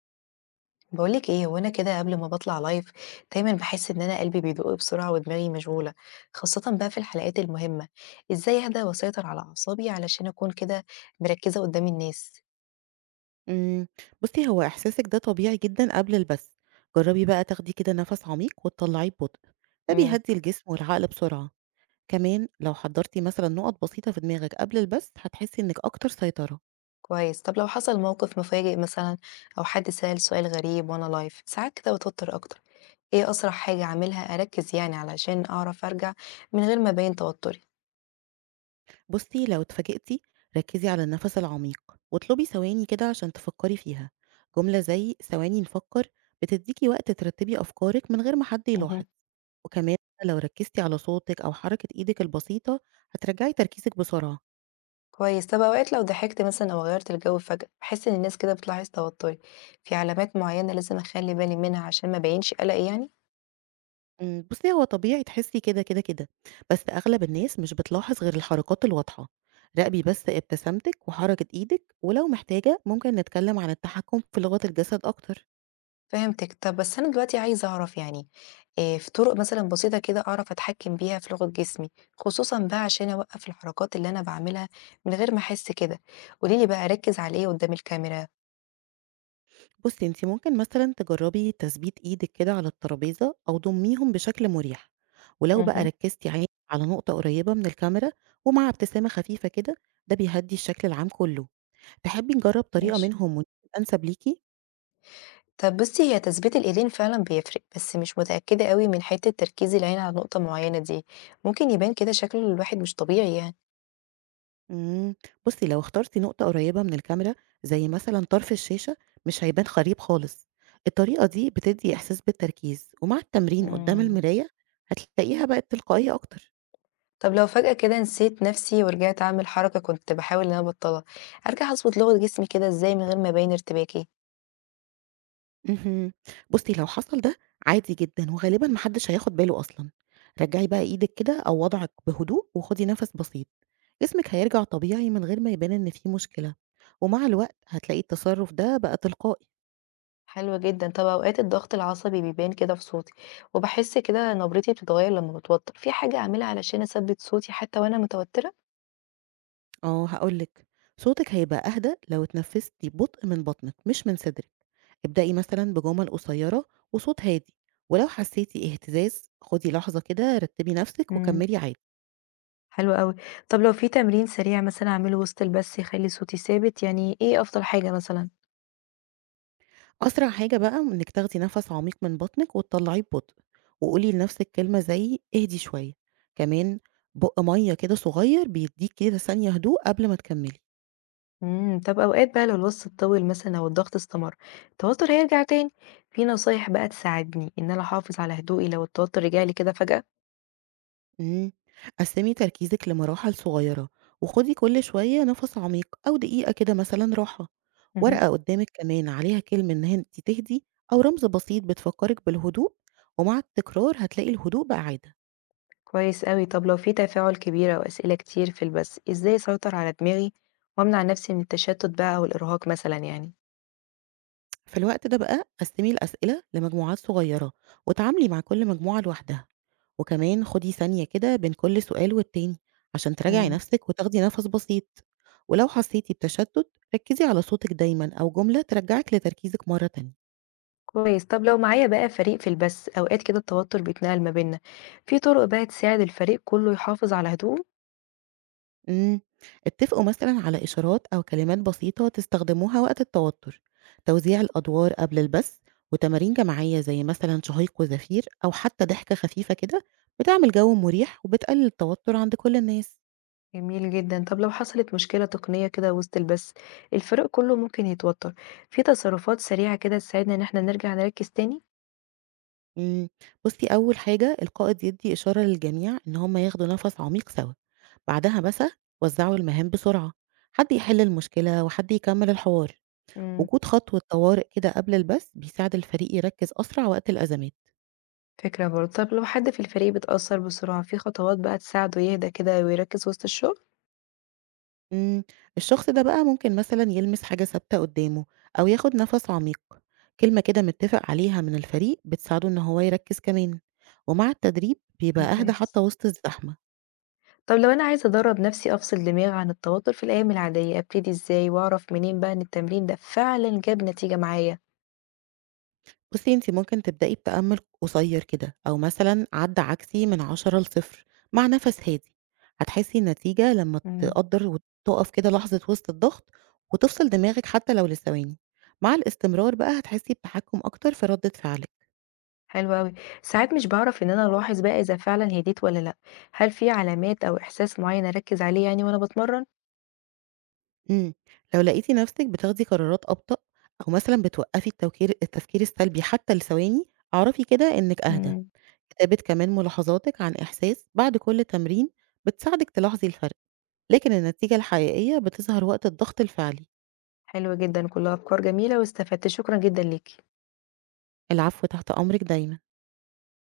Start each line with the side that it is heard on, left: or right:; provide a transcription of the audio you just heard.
left: بقولك ايه وانا كده قبل ما بطلع لايف. دايما بحس ان انا قلبي بيدق بسرعة ودماغي مشغولة، خاصة بقى في الحلقات المهمة. ازاي اهدى واسيطر على اعصابي علشان اكون كده مركزة قدام الناس؟
right: إمم، بُصّي هو إحساسِك ده طبيعي جدًا قبل البث، جرّبي بقى تاخدي كده نَفَس عميق وتطلّعيه ببطء، ده
left: امم
right: بيهدّي الجسم والعقل بسرعة، كمان لو حضّرتِ مثلًا نُقط بسيطة في دماغِك قبل البث هتحسّي إنِّك أكتر سيطرة،
left: كويس، طب لو حصل موقف مفاجئ مثلا او حد سأل سؤال غريب وانا لايف ساعات كده بتوتر اكتر، ايه اسرع حاجة اعملها اركز يعني علشان اعرف ارجع من غير ما ابين توتري؟
right: بُصّي لو اتفاجئتِ ركّزي على النَفَس العميق، واطلبي ثواني كده عشان تفكّري فيها، جملة زي ثواني نفكّر بتدّيكِ وقت ترتّبي أفكارِك من غير ما حد
left: مهم.
right: يلاحظ، وكمان لو ركّزتِ على صوتِك أو حركة إيدِك البسيطة هترجّعي تركيزِك بسرعة.
left: كويس، طب أوقات لو ضحكت مثلًا أو غيّرت الجو فجأة، باحس إن الناس كده بتلاحظ توتُّري، في علامات معيّنة لازم أخلّي بالي منها عشان ما أبيّنش قلقي يعني؟
right: بُصّي هو طبيعي تحسّي كده، كده، كده، بس أغلب الناس مش بتلاحظ غير الحركات الواضحة، راقبي بس ابتسامتِك وحركة إيدِك، ولو محتاجة ممكن نتكلّم عن التحكم في لغة الجسد أكتر.
left: فهمتِك، طب بس أنا دلوقتي عايزة أعرف يعني في طُرق مثلًا بسيطة كده أعرف أتحكّم بيها في لغة جسمي، خصوصًا بقى عشان أوقّف الحركات اللي أنا باعملها من غير ما أحس كده، قولي لي بقى أركّز على إيه قدّام الكاميرا؟
right: بُصّي أنتِ ممكن مثلًا تجرّبي تثبيت إيدِك كده على الترابيزة أو ضُمّيهم بشكل مريح، ولو بقى
left: اهم،
right: ركّزتِ عينِك على نقطة قريّبة من الكاميرا ومع ابتسامة خفيفة كده، ده بيهدّي الشكل العام كُلّه. تحبّي نجرّب طريقة
left: ماشي.
right: منهم وتكون أنسب ليكِ؟
left: طب بُصّي، هي تثبيت الإيدين فعلًا بيفرق، بس مش متأكدة أوي من حتّة تركيز العين على نقطة معيّنة دي، ممكن يبان كده شكل الواحد مش طبيعي يعني.
right: إمم، بُصّي لو اخترتِ نقطة قريبة من الكاميرا زي مثلًا طرف الشاشة مش هيبان خريب خالص، الطريقة دي بتدّي إحساس بالتركيز، ومع التمرين قدّام
left: إمم.
right: المراية هتلاقيها بقت تلقائية أكتر.
left: طب لو فجأة كده نسيت نَفْسي ورجعت أعمل حركة كنت باحاول إن أنا أبطّلها، أرجع أضبط لغة جسمي كده إزاي من غير ما أبيّن ارتباكي؟
right: اهم. بُصّي لو حصل ده عادي جدًا، وغالبًا ما حدش هياخد باله أصلًا. رجّعي بقى إيدِك كده أو وضعِك بهدوء وخُدي نَفَس بسيط، جسمِك هيرجع طبيعي من غير ما يبان إن في مشكلة، ومع الوقت هتلاقي التصرف ده بقى تلقائي.
left: حلو جدًا. طب أوقات الضغط العصبي بيبان كده في صوتي، وباحس كده نبرتي بتتغيّر لمّا باتوتّر، في حاجة أعملها علشان أثبّت صوتي حتى وأنا متوتّرة؟
right: آه هاقول لِك، صوتِك هيبقى أهدى لو اتنفستِ ببطء من بطنِك مش من صدرِك، ابدئي مثلًا بجمل قصيرة وصوت هادي، ولو حسيتِ اهتزاز خدي لحظة كده رتبي نفسِك
left: إمم،
right: وكملي عادي،
left: حلو أوي. طب لو في تمرين سريع مثلًا أعمله وسط البث يخلّي صوتي ثابت، يعني إيه أفضل حاجة مثلًا؟
right: أسرع حاجة بقى إنِك تاخدي نفس عميق من بطنِك وتطلعيه ببطء، وقولي لنفسِك كلمة زي اهدي شوية، كمان بُق مَيّة كده صغير بيديك كده ثانية هدوء قبل ما تكملي.
left: طب أوقات بقى لو الوصف اتطوّل مثلًا أو الضغط استمر، التوتر هيرجع تاني، في نصايح بقى تساعدني إن أنا أحافظ على هدوئي لو التوتر رجع لي كده فجأة؟
right: إمم، قسّمي تركيزِك لمراحل صغيرة، وخدي كل شوية نَفَس عميق أو دقيقة كده مثلًا راحة،
left: اهم.
right: ورقة قدّامِك كمان عليها كلمة إن أنتِ تهدي أو رمز بسيط بتفكّرِك بالهدوء، ومع التكرار هتلاقي الهدوء بقى عادة،
left: كويس أوي، طب لو في تفاعل كبير أو أسئلة كتير في البث، إزاي أسيطر على دماغي وأمنع نفسي من التشتت بقى أو الإرهاق مثلًا يعني؟
right: في الوقت ده بقى قسّمي الأسئلة لمجموعات صغيرة، واتعاملي مع كل مجموعة لوحدها، وكمان خدي ثانية كده بين كل سؤال والتاني عشان تراجعي
left: إمم.
right: نَفْسِك وتاخدي نَفَس بسيط، ولو حسيتِ بتشتُّت ركّزي على صوتِك دايمًا أو جملة ترجّعِك لتركيزِك مرّة تانية.
left: كويس، طب لو معايا بقى فريق في البث، أوقات كده التوتر بيتنقل ما بيننا، في طرق بقى تساعد الفريق كله يحافظ على هدوءه؟
right: إمم، اتفقوا مثلًا على إشارات أو كلمات بسيطة تستخدموها وقت التوتر، توزيع الأدوار قبل البث، وتمارين جماعية زي مثلًا شهيق وزفير أو حتى ضحكة خفيفة كده بتعمل جو مريح وبتقلل التوتر عند كل الناس.
left: جميل جدًا. طب لو حصلت مشكلة تقنية كده وسط البث، الفريق كله ممكن يتوتر، في تصرفات سريعة كده تساعدنا إن إحنا نرجع نركز تاني؟
right: إمم، بُصّي أول حاجة القائد يدّي إشارة للجميع إن هم ياخدوا نفس عميق سوا، بعدها مثلًا وزعوا المهام بسرعة، حد يحل المشكلة وحد يكمل الحوار،
left: إمم،
right: وجود خطوة طوارئ كده قبل البث بيساعد الفريق يركز أسرع وقت الأزمات.
left: فكرة برضه. طب لو حد في الفريق بيتأثر بسرعة، في خطوات بقى تساعده يهدى كده ويركز وسط الشغل؟
right: إمم، الشخص ده بقى ممكن مثلًا يلمس حاجة ثابتة قدّامه، أو ياخد نفس عميق، كلمة كده متفق عليها من الفريق بتساعده إن هو يركز كمان، ومع التدريب بيبقى أهدى
left: ممتاز.
right: حتى وسط الزحمة.
left: طب لو أنا عايزة أدرب نفسي أفصل دماغي عن التوتر في الأيام العادية، أبتدي إزاي وأعرف منين بقى إن التمرين ده فعلًا جاب نتيجة معايا؟
right: بُصي أنتِ ممكن تبدئي بتأمل قصير كده، أو مثلًا عد عكسي من 10 ل0 مع نفس هادي، هتحسي النتيجة لما
left: إمم.
right: تقدر وتقف كده لحظة وسط الضغط، وتفصل دماغك حتى لو لثواني، مع الاستمرار بقى هتحسي بتحكم أكتر في ردة فعلِك.
left: حلو أوي. ساعات مش باعرف إن أنا ألاحظ بقى إذا فعلًا هديت والّا لأ، هل في علامات أو إحساس معيّن أركّز عليه يعني وأنا باتمرّن؟
right: إمم، لو لقيتِ نفسِك بتاخدي قرارات أبطأ أو مثلًا بتوقّفي التفكير السلبي حتى لثواني، اعرفي كده إنِك أهدى،
left: إمم،
right: كتابة كمان ملاحظاتِك عن إحساس بعد كل تمرين بتساعدِك تلاحظي الفرق، لكن النتيجة الحقيقية بتظهر وقت الضغط الفعلي.
left: حلو جدًا، كلّها أفكار جميلة واستفدت، شكرًا جدًا ليكِ.
right: العفو، تحت أمرِك دايمًا.